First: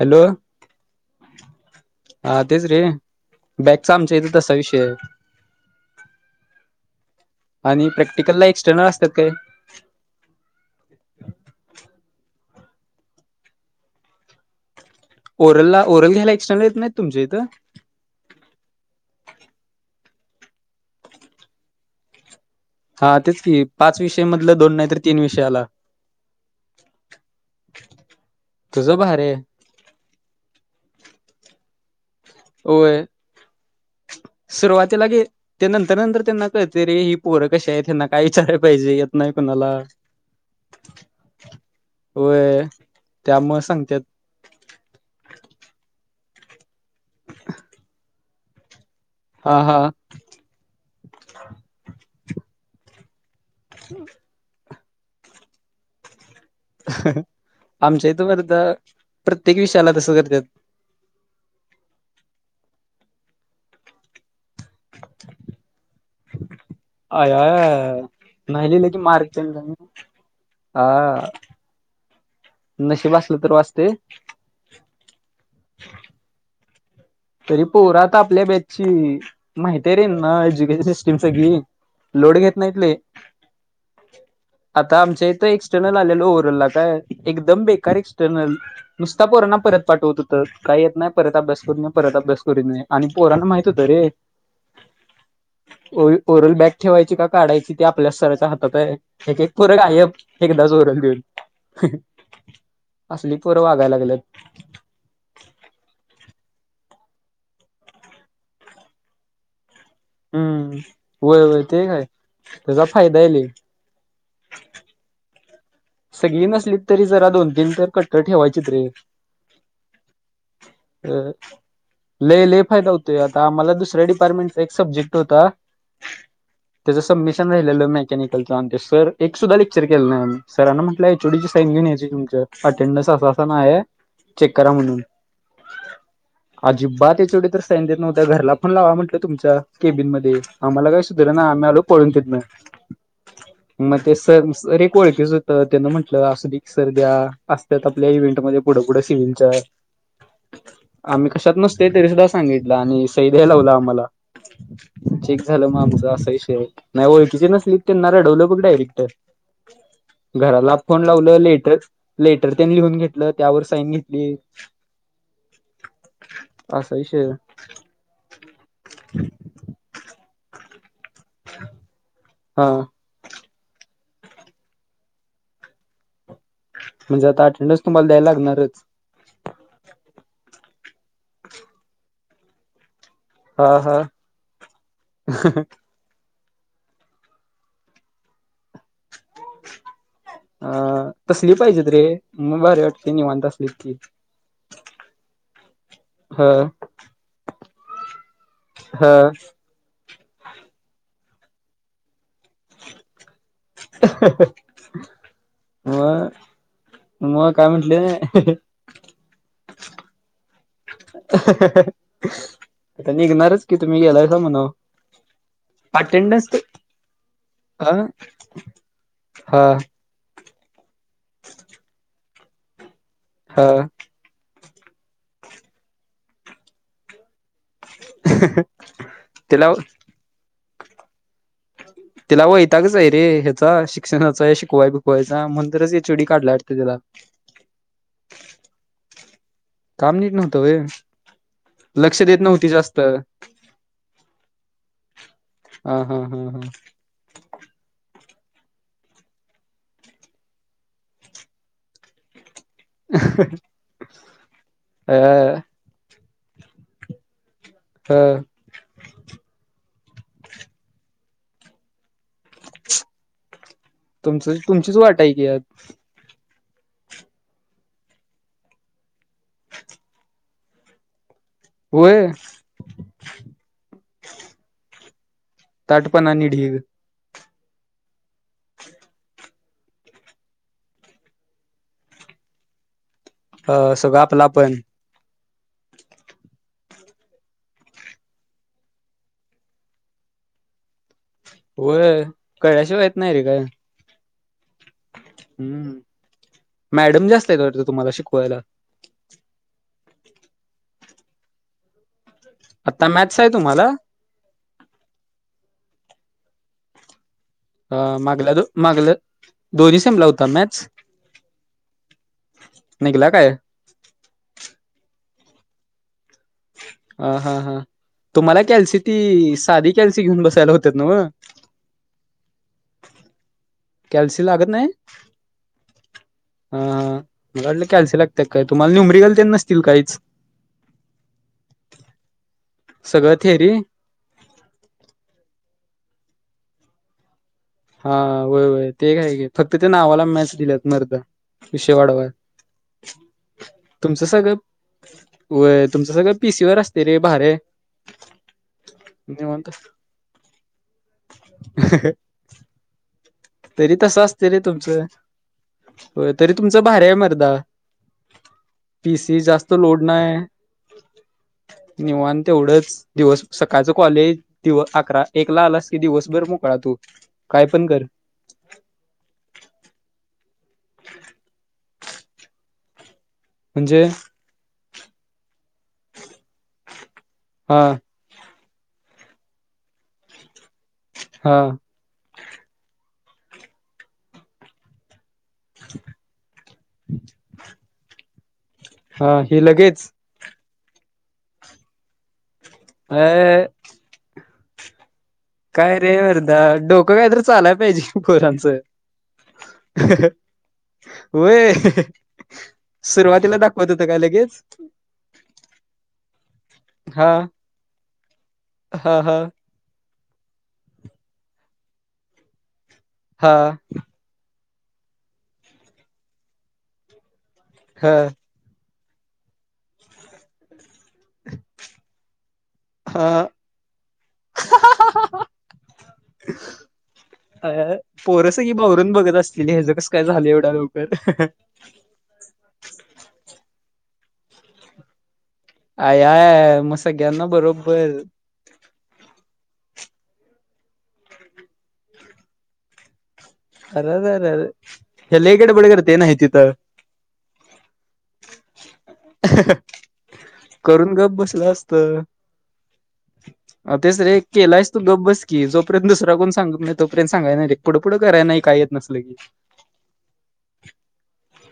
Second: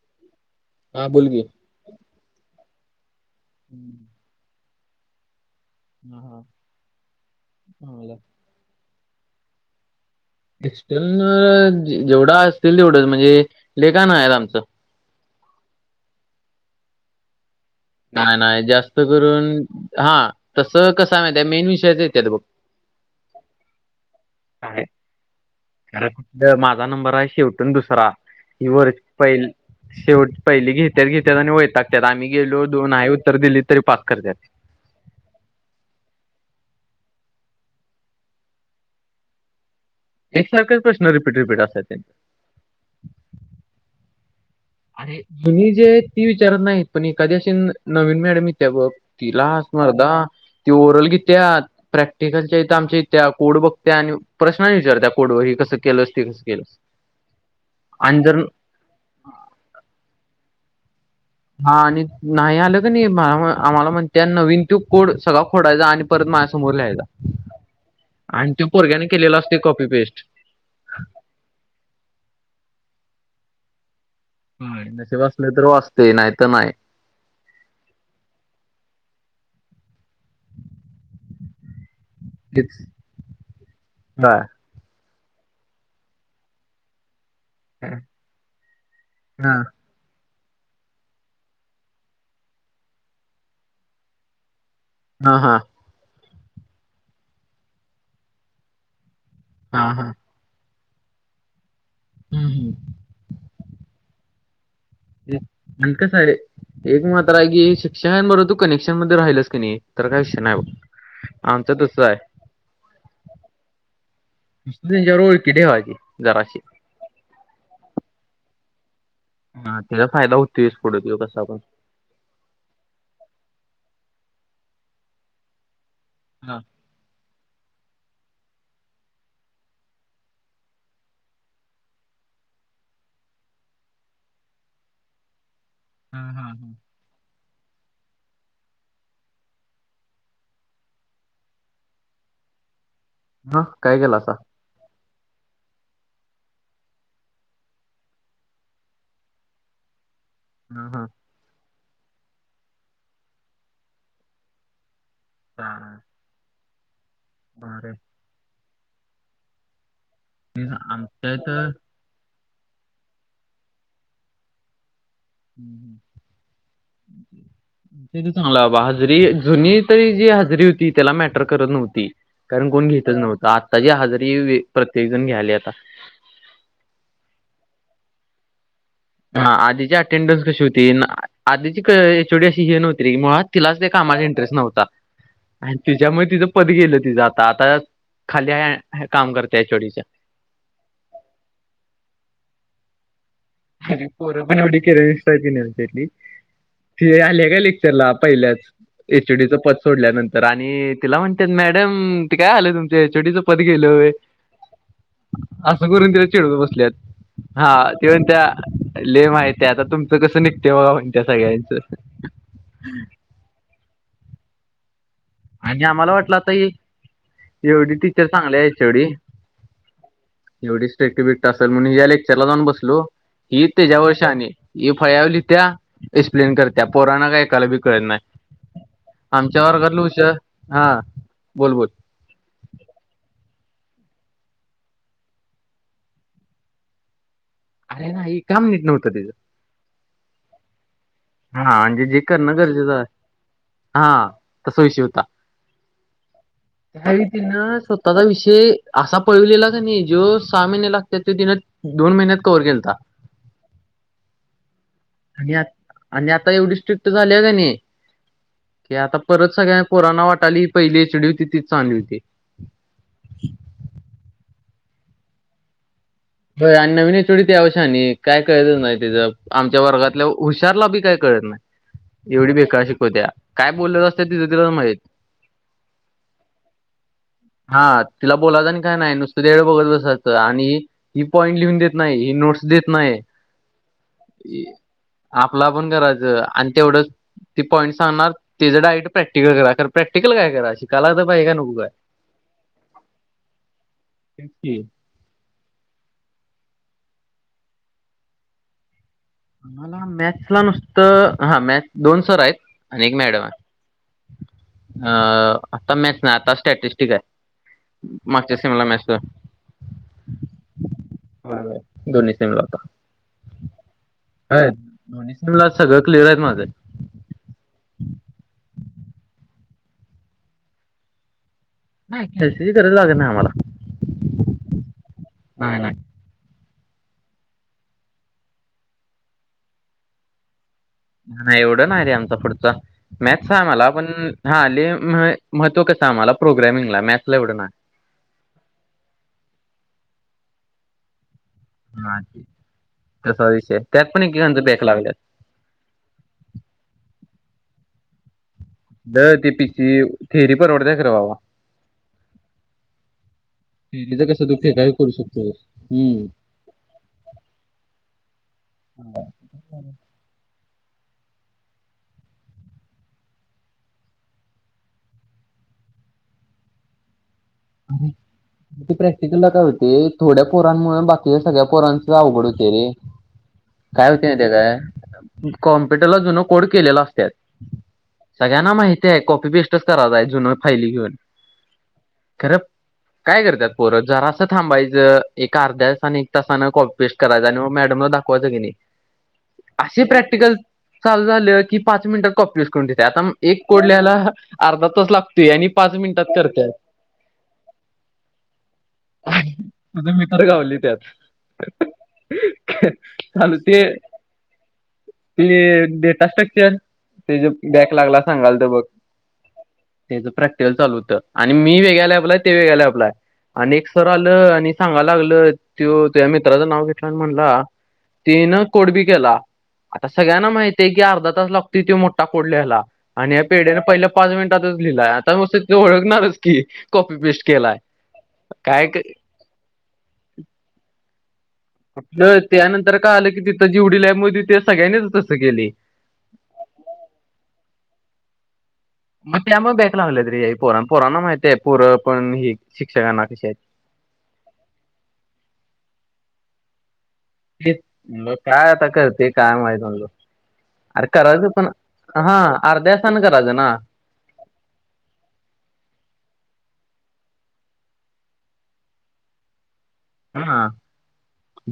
Hello. हा बोलकी. हा तेच रे, बॅकचा हम्म आमच्या इथे तसा विषय हाय. हा हा आणि चांगलं. प्रॅक्टिकलला एक्स्टर्नल असत्यात काय? एक्स्टर्नल जेवढं असतील तेवढेच म्हणजे लय काय नाहीत आमचं. ओरलला ओरल घ्यायला एक्स्टर्नल येत नाहीत तुमच्या इथं? नाही नाही जास्त करून हा तसं कसं हाय माहिती आहे मेन विषयाचं येत्यात बघ. हां तेच की. पाच विषय मधलं दोन काय नाही तर तीन विषय आला करेक्ट माझा नंबर हाय शेवटून दुसरा. तुझं [unintelligible] भारी आहे पहिल शेवट पहिली घेत्यात घेत्यात आणि वैतागत्यात, आम्ही गेलो दो होय नाय उत्तर दिली तरी पास करत्यात. सुरुवातीला घे ते नंतर नंतर त्यांना कळतंय रे, ही पोरं कशी आहेत, यांना काय विचाराय पाहिजे, येत नाही कुणाला. एकसारखंच प्रशन रिपीट रिपीट असत्यात ते. व्हय, त्यामुळं सांगतात. अरे जुनी जे आहेत ती विचारत नाहीत, पण एखादी अशी नवीन मॅडम यीत्या बघ तिला हा हा मर्दा ती ओरल घीत्यात. प्रॅक्टिकलच्या इथं आमच्या यीत्या, कोड बघ त्या आणि प्रश्न आणि विचारत्या कोडवर हे कसं केलंस, ते कसं केलंस? आमच्या इथ आणि जर मर्दा प्रत्येक विषयाला तसं करतात. हा आणि नाही आलं कणी नाही आम्हाला म्हणत नवीन तो कोड सगळा खोडायचा आणि परत माझ्या समोर लिहायचा आय आय आय आणि तो नाही लिहिला की पोरग्याने मार्क केलेला असते चंद कॉपी पेस्ट हा नशीब असलं तर वाचतय. होय तसं वाचलं तर वाचतय नाहीतर नाय तरी पोर आपल्या बॅचची माहिती रे यांना एज्युकेशन सिस्टीम सगळी लोड घेत नाहीत तेच लई हा आता आमच्या इथं एक्स चॅनेल आलेल ओरला काय एकदम हा बेकार एक्स चॅनेल नुसता पोरांना परत पाठवत होत काही येत नाही परत अभ्यास होत नाय परत अभ्यास करू नये आणि पोरांना माहित होतं रे हा हा. ओवी कोरल बॅक ठेवायची का काढायची ते आपल्या सराच्या हातात आहे एक एक पोर गायब हा एकदाच ओरल देऊन.... ह ह.... असली पोरं वागायला लागल्यात हे कस रे एक मात्र आहे की शिक्षा बरोबर तू कनेक्शन मध्ये राहिल्यास कानी तर काय विषय नाय बघ हम्म होय होय आमचा ते तस काय आहे. त्याचा फायदा आहे लय डेंजर ओळखी ठेवायची. सगळी जराशी नसलीत तरी जरा दोन तीन तर कट्टर ठेवायचीत रे हा त्याचा फायदाच होतोय कसा पण लय लय फायदा होतोय आता आम्हाला दुसऱ्या डिपार्टमेंटचा एक सब्जेक्ट होता. ना... त्याच सबमिशन राहिलेलं मेकॅनिकलचं आणि ते सर एक सुधा लेक्चर केलं नाही आम्ही सरांना म्हटलं एचडी ची साइन घेन यायची तुमचं अटेंडन्स असं असं नाय आहे. चेक करा म्हणून हा हा हा. अजिबात एचडी तर साईन देत नव्हते घरला फोन लावा म्हटलं तुमच्या केबिन मध्ये आम्हाला काय सुधरना आम्ही आलो पळून तिथंन [inaudible] काय म्हणतो केलासा? सर सर एक ओळखीच तर त्यांना म्हटलं अस सर उद्या असतात आपल्या इव्हेंटमध्ये पुढे पुढे सीओच्या [inaudible] हा आम्ही कशात नसतोय तरी सुद्धा सांगितलं आणि सई द्यायला आम्हाला ची झालं मग आमचा असा विषय आहे नाय ओखीचे नसली बर त्यांना रढवलं बक डायरेक्ट घराला फोन आमच्या लावलं इथं लेटर लेटर तेन लिहून घेतलं त्यावर साईन घेतली. असा विषय [inaudible] त्याचं चांगला बाबा हजरी जुनीतरी हजरी होती त्याला मॅ तर करत नव्हती हा कारण कोण घेतच नव्हतं आत्ता ची आजारी प्रत्येक जण घ्याले आता म्हणजे आता अटेंडन्स तुम्हाला द्यायला लागणारच हा आधीची अटेंडन्स कशी होती आधीची एचडी अशी हे नव्हती रे मुळात हा तिलाच ते हा कामात इंटरेस्ट नव्हता आन तिच्यामुळे तिचं पद गेलं तिचं आता आता खाली काम करते एचडी अ तसली पाहिजे रे मग भारी वाटतय निवांता अस अर पोरं पण एवढी किरक असतात ह ती आली काय पहिल्याच लेक्चरला ह एचडीच पद सोडल्यानंतर आणि तिला म्हणतात. मॅडम ते काय आलं तुमच्या एचडी पद गेलंय होय असं करून तिला मग चिडवत बसल्यात, मग काय हा म्हंटले तेव्हा लय माहिती हाय, आता तुमचं कसं निघतय बघा म्हणत्या सगळ्यांचं. आता निघणारच की, तुम्ही गेलायसा म्हणाव. आणि आम्हाला वाटलं अटेंडन्स आता ही एवढी हा टीचर चांगली हाय याच्या एवढी. हा एवढीच स्ट्रिक्टबिक्ट असंल, म्हणून हिज्या लेक्चरला जाऊन बसलो. हा ही त्याच्यावर शाणी. ही फळ्यावर लिहित्या, एक्सप्लेन करत्या. पोरांना काय ऐकायलाबी कळत नाही. आमच्या त्याला वर्गातलं हुशार हा बोल बोल. तिला वैतागच आहे रे ह्याचा शिक्षणाचा हे शिकवाय बिकवायचा. म्हणून तरच एचओडी काढलाय वाटतं तिला. अरे नाही काम नीट नव्हतं तिजं. काम नीट नव्हतं व्हय, हा म्हणजे जे लक्ष देत करणं नव्हती गरजेचं जास्त. आहे हा तस विषय होता. आ हां हां हां. [unintelligible] तीनं स्वतःचा विषय असा पळवलेला का नाही, जो सहा महिने लागत्यात तो तिनं दोन महिन्यात कव्हर केलता. [unintelligible] आणि अ यात आणि आता एवढी स्ट्रिक्ट झाल्या का नाही ह. की आता परत सगळ्यां पोरांना वाटायलंय ही पहिली एचडी होती तीच चांतली हुती. तुमचंच तुमचीच वाट आहे की यात. हो आणि नवीन एचओडी तिच्यावर शानी काय कळतच नाही तिचं. आमच्या वर्गातल्या हुशारलाबी काही कळत नाही. होय एवढी बेकार शिकवत्या, काय बोलत असत्या तिचं तिलाच माहीेत. ताठपणा आणि ढीग. हां तिला बोलायचं आणि काय नाही, नुसतं तिच्याकडं बघत बसायचं आणि ही पॉईंट लिहून देत नाही, ही नोट्स देत नाही. अ सगळं आपलं आपण आपला आपण करायचं आणि तेवढंच ती पॉईंट् सांगणार, त्याचं डायट प्रॅक्टिकल करा. खरं प्रॅक्टिकल काय करायची? कलाय तर पाहिजे का नको काय? होय कळल्याशिवाय येत नाही रे काय. [unintelligible] हम्म, मॅडम जास्त आहेत वाटतं तुम्हाला शिकवायला? आम्हाला मॅथ्सला नुसतं हा मॅथ्स हा दोन सर आहेत आणि आता एक मॅथ्स मॅडम आहे. तुम्हाला अ आता मॅथ्स नाय आता स्टॅटिस्टिक हाय. अ मागल्या दो मागल्या दोन्ही सेमला होता मॅथ्स? होय होय, दोन्ही सेमला होता. निघला काय? होय मॉन्स्टरला सगळं क्लिअर हायत माझं. आ हा हा तुम्हाला कॅल्सी ती साधी कॅल्सी घेऊन बसाय लावतात नव्ह? कॅल्सीची गरज लागत नाही आम्हाला. कॅल्सी लागत नाही? नाही नाही हा हा मला वाटलं कॅल्सी लागते का काय, तुम्हाला न्यूमरिकल ते नसतील काहीच? अरे एवढं नाही रे आमचा पुढचा सगळं मॅथ्स आहे थेरी आम्हाला पण हा ले महत्त्व कसं आम्हाला प्रोग्रॅमिंगला हाय मॅथ्सला एवढं नाय. हा व्हय व्हय, ते काय घे फक्त ते नावाला मॅथ्स दिल्यात मर्दा. विषय हा वाढवाय तसा विषय हाय, त्यात पण तुमचं सगळं ऐकेकांचं बॅक लागल्यात. व्हय, तुमचं सगळं पीसीवर असते रे, भारी आहे. द, निवांत तीपिची थेरी परवडते, खरं बाबा तरी तसं थेरीचं असत कसं तू रे काही तुमचं, करू शकतो हम्म व्हय तरी तुमचं भारी आहे मर्दा. पीसी जास्त लोड नाय, निवांत तेवढंच दिवस सकाळच कॉलेज, दिव अकरा एकला आलास कि दिवसभर मोकळा तू काय पण कर ते प्रॅक्टिकलला काय होते, थोड्या पोरांमुळे बाकीच्या सगळ्या पोरां [unintelligible] अवघड होते रे, म्हणजे काय होते माहिती काय? कॉम पण त्याला जुनं कोड केलेलं असत्यात हा सगळ्यांना माहिती आहे कॉपी पेस्टच कराय जायचो, जुनं फाईली घेऊन हा खरं, काय करत्यात पोरं, जरासं थांबायचं. एका अर्ध्या तासानी एक तासान कॉपी पेस्ट करायचा आणि मग मॅडमला दाखवायचं किनई हा हे अशी प्रॅक्ट लगेच प्रॅक्टिकलं चालू झालं, की पाच मिनटात कॉपी पेस्ट करू देते, आता अ एक कोड ल्याला अर्धा तास लाग काय रे, अर्धा डोकं काय तर चालाय पाहिजे पोरांचं. हं, हं, आता मी हं, तर गावली त्यात व्हय, हं, हं सुरुवातीला चालू ते दाखवत होत काय लगेच? ते डेटासट्रक्चर, हा ते, जे बॅक लागला सांगायला त बघ हा, हा त्याचं प्रॅक्टिकल चालू होतं आणि मी वेगळ्या लॅबला हाय, ते वेगळ्या लॅबला हाय हा आणि एक स आलं, आणि सांगयला लागलं, त्यो तुझ्या मित्राचं नाव घेतलं आणि म्हणला हा तिनं कोड बी केला, आता सगळ्यांना माहितय, की अर्धा तास लागतो त्यो मोठा कोड लीहायला. आणि हा ह्या पेढ्याने पहिल्या पाच मिनटातच लिहिला आता मस्त तो ओळखणारच आय, की कॉपी पेस्ट केलाय. आय, आय, पोरं सगळी काय बावरून बघत असतेली हयाज कसं काय झालं, एवढा लवकर कुठलं त्यानंतर कळालं की तिथं जेवडी लॅब मध्ये होती त्या सगळ्यांनीच तसं केलय. आय, आय, आय मग सगळ्यांना बरोबर हं [inaudible] मग त्यामुळे बॅक लागल्यात रे, पोर पोरांना माहितय पोर पण हे शिक्षकांना कशी आहेत. अर, अर, अर हे लय गडबड करत नाही तिथं हेच म काय आता करते काय माहित म्हणलं? अरे, करून गप करायचं पण, बसलं असतं हा अर्ध्या तासाने करायचं ना अ, तेच रे केलास त गप बस की, जोपर्यंत दुसरा कोण सांगत नाही, तोपर्यंत सांगायच नाही, पुढं, पुढं कराय नाही काही येत नसल की हा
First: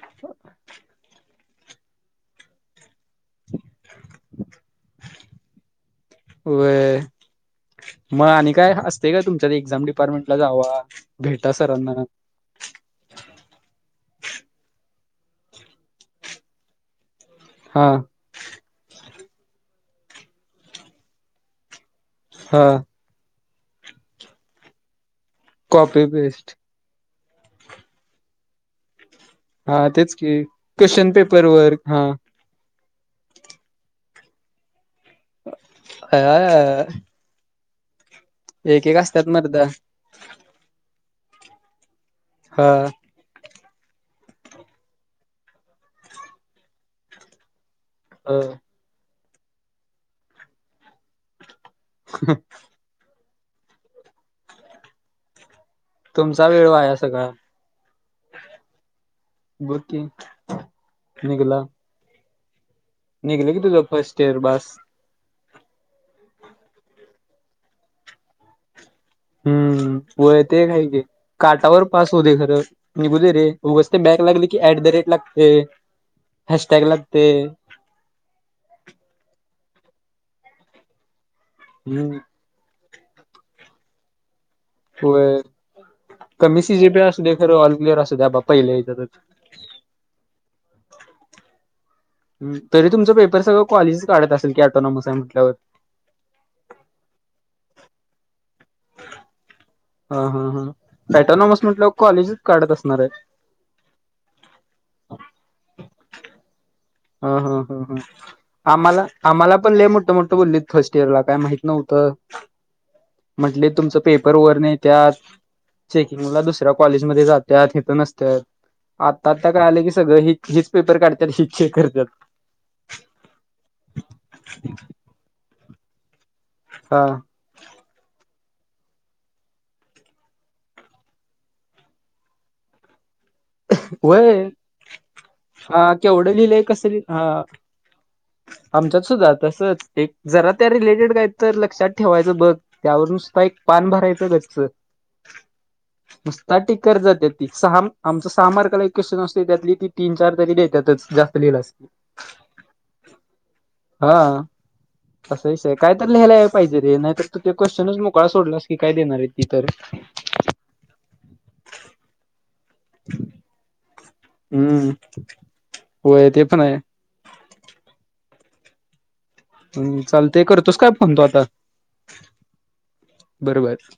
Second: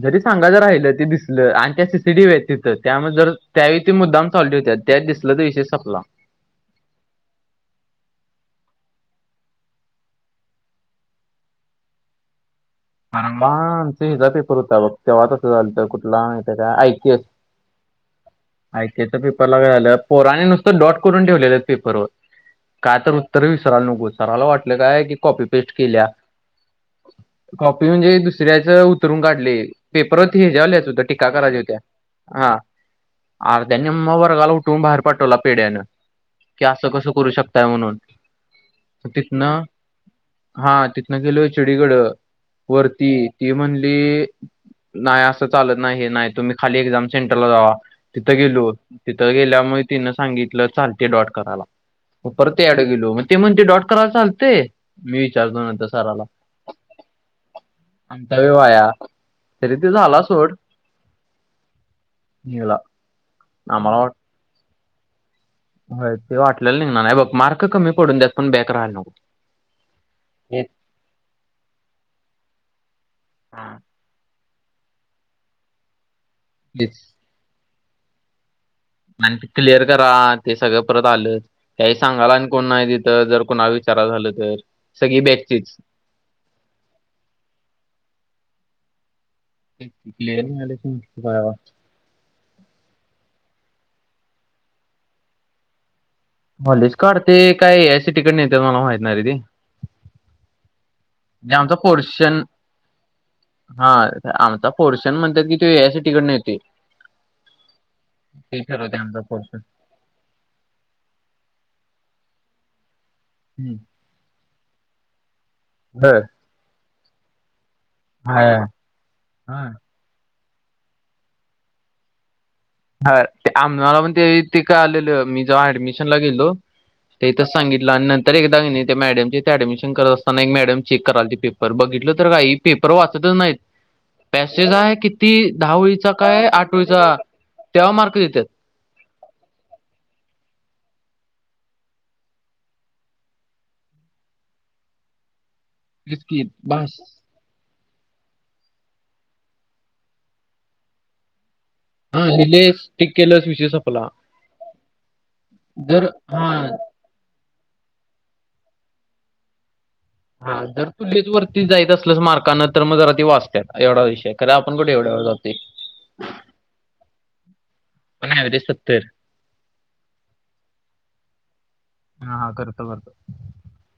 जरी सांगायच राहिलं, ते दिसलं आणि त्या सीसीटीव्ही आहेत तिथं, त्यामुळे जर त्यावेळी ते मुद्दाम थॉल्ट होत्यात त्यात दिसल त विषय संपला. व्हय म आणि काय असते काय तुमच्यात, एक्झाम डिपार्टमेंटला जावा, भेटा सरांना म आमचा हिचा पेपर होता बघ, तेव्हा तसं झालत, कुठला माहितय काय, ऐकयूएस हा एकयूएस च्या पेपरला काय झालं पोराने नुसतं डॉट करून ठेवलेलं पेपरवर हा काय तर उत्तर विसरायला नको सर्वांना वाटलं काय की कॉपी पेस्ट कॉपी केल्या पेस्ट. कॉपी म्हणजे दुसऱ्याचं उतरून काढलंय. हा तेच पेपर वरती की ह्याच्यावर लिहायचं होतं क्वेश्चन टीका पेपर करायच्या वर होत्या. हा हां आर त्या निम्मा वर्गाला उठ वून बाहेर पाठवला पेड्यानं, की अ असं कसं करू शकताय म्हणून. एक एक असतात तिथनं मर्दा हा तिथनं गेलो एचओडीकडं हा वरती. ती म्हणली, नाही असं चालत नाही हे नाही. तुम्ही खाली एक्झाम सेंटरला जावा. तिथं अ गेलो, तिथं गेल्यामुळे तिनं सांगितलं चालते डॉट कराला मग परत ते ला गेलो. मग ती म्हणते डॉट करायला चालतंय? मी विचारतो नंतर सराला. चा वेळ वाया सगळा. आमचा वेळ वाया, तरी बघ ते की झाला सोड निघला निवला. निघलं की तुझं फर्स्ट इयर बास. होय ते वाटलेलं निघणार नाही, हे बघ मार्क पडून देत पण बॅक राहाला नको. हम्म, व्हय ते तेच एक हाय की. काटावर पास होऊ दे खरं निघू दे रे उगच ते बॅक लागलं की, ऍट द रेट लागतंय. हॅश टॅग तेच लागतंय. आणि ते क्लिअर करा, ते सगळं परत आलं. काही हम्म सांगाला आणि कोण नाही तिथं, जर कोणा विचारा झालं तर. सगळी होय बॅचचीच कमी सी जे पी असू दे, खरं ऑल क्लियर असू द्या बाबा पहिल्या याच्यातच. [unintelligible] हं तरी तुमचं पेपर सगळं कॉलेजच काढत असंल की, पॅटॉनॉमस आहे म्हटल्यावर. कॉलेज काढतय काय एआयसीटी कडनं येत्यात मला माहित नाही रे ते. हा हा हा म्हणजे पॅटॉनॉमस आमचा म्हंटल्यावर कॉलेजच पोर्शन काढत असणार हाय. हा आमचा पोर्शन म्हणत्यात त्यो ए आय सी टी कडनं येतोय. ह ह ह हं आम्हाला आमचा आम्हाला पोर्शन पण लय मोठं मो ठं बोललीत फर्स्ट इयरला काय माहित नव्हतं. म्हंटले तुमचं पेपर वरनं येत्यात, बर चेकिंगला दुसऱ्या कॉलेजमध्ये जात्यात. इथं नस तर हा आता आता हा कळालं की, सगळं हेच हीच पेपर काढत्यात हीच चेक करत्यात. ह ते आम्हाला पण ते ते कळालेलं, मी जवा ऍडमिशनला गेलो हा. ते इथंच सांगितलं आणि नंतर एकदा का नाही त्या मॅडम तिथं ॲडमिशन करत असताना एक मॅडम चेक करालती पे पर बघितलं तर काय हे पेपर वाचतच नाहीत. व्हय पॅसेज आहे किती दहा हा वळीचा केवढं काय लिहिलंय आठ कसं लिह वळीचा, हा त्यावर मार्क देतात. आमच्यात सुद्धा तसंच, एक जरा त्या रिलेटेड काय तर लक्षात ठेवायचं बघ. त्यावरून सुद्धा एक पान भरायचं गच्च. [inaudible] नुसता टिक बास करत जात्यात ती. सहा आमचं सहा मार्काला एक क्वेशन असतंय त्यातली ती तीन चार तरी देत्यातच, जास्त लिहिलास की. हा लिहिलंय, टिक केलं, विषय संपला. हा असा विषय हाय, जर कायतर लिहियला याय हा पाहिजे रे नाहीतर तू ते क्वेशचनच मोकळा सोडलास, की काय देणार आहेत ती तर. हा जर तू लयच वरती जाईत असल्यास मार्कानं, तर मग जरा ती वाचतात एवढा विषय हाय. खरं आपण हम्म कुठं एवढ्यावर जातुय, होय ते पण आहे पण ॲवरेज सत्तर. हं चालतंय, करतोस काय फोन तू आता? हा हा करतो करतो. बर बर.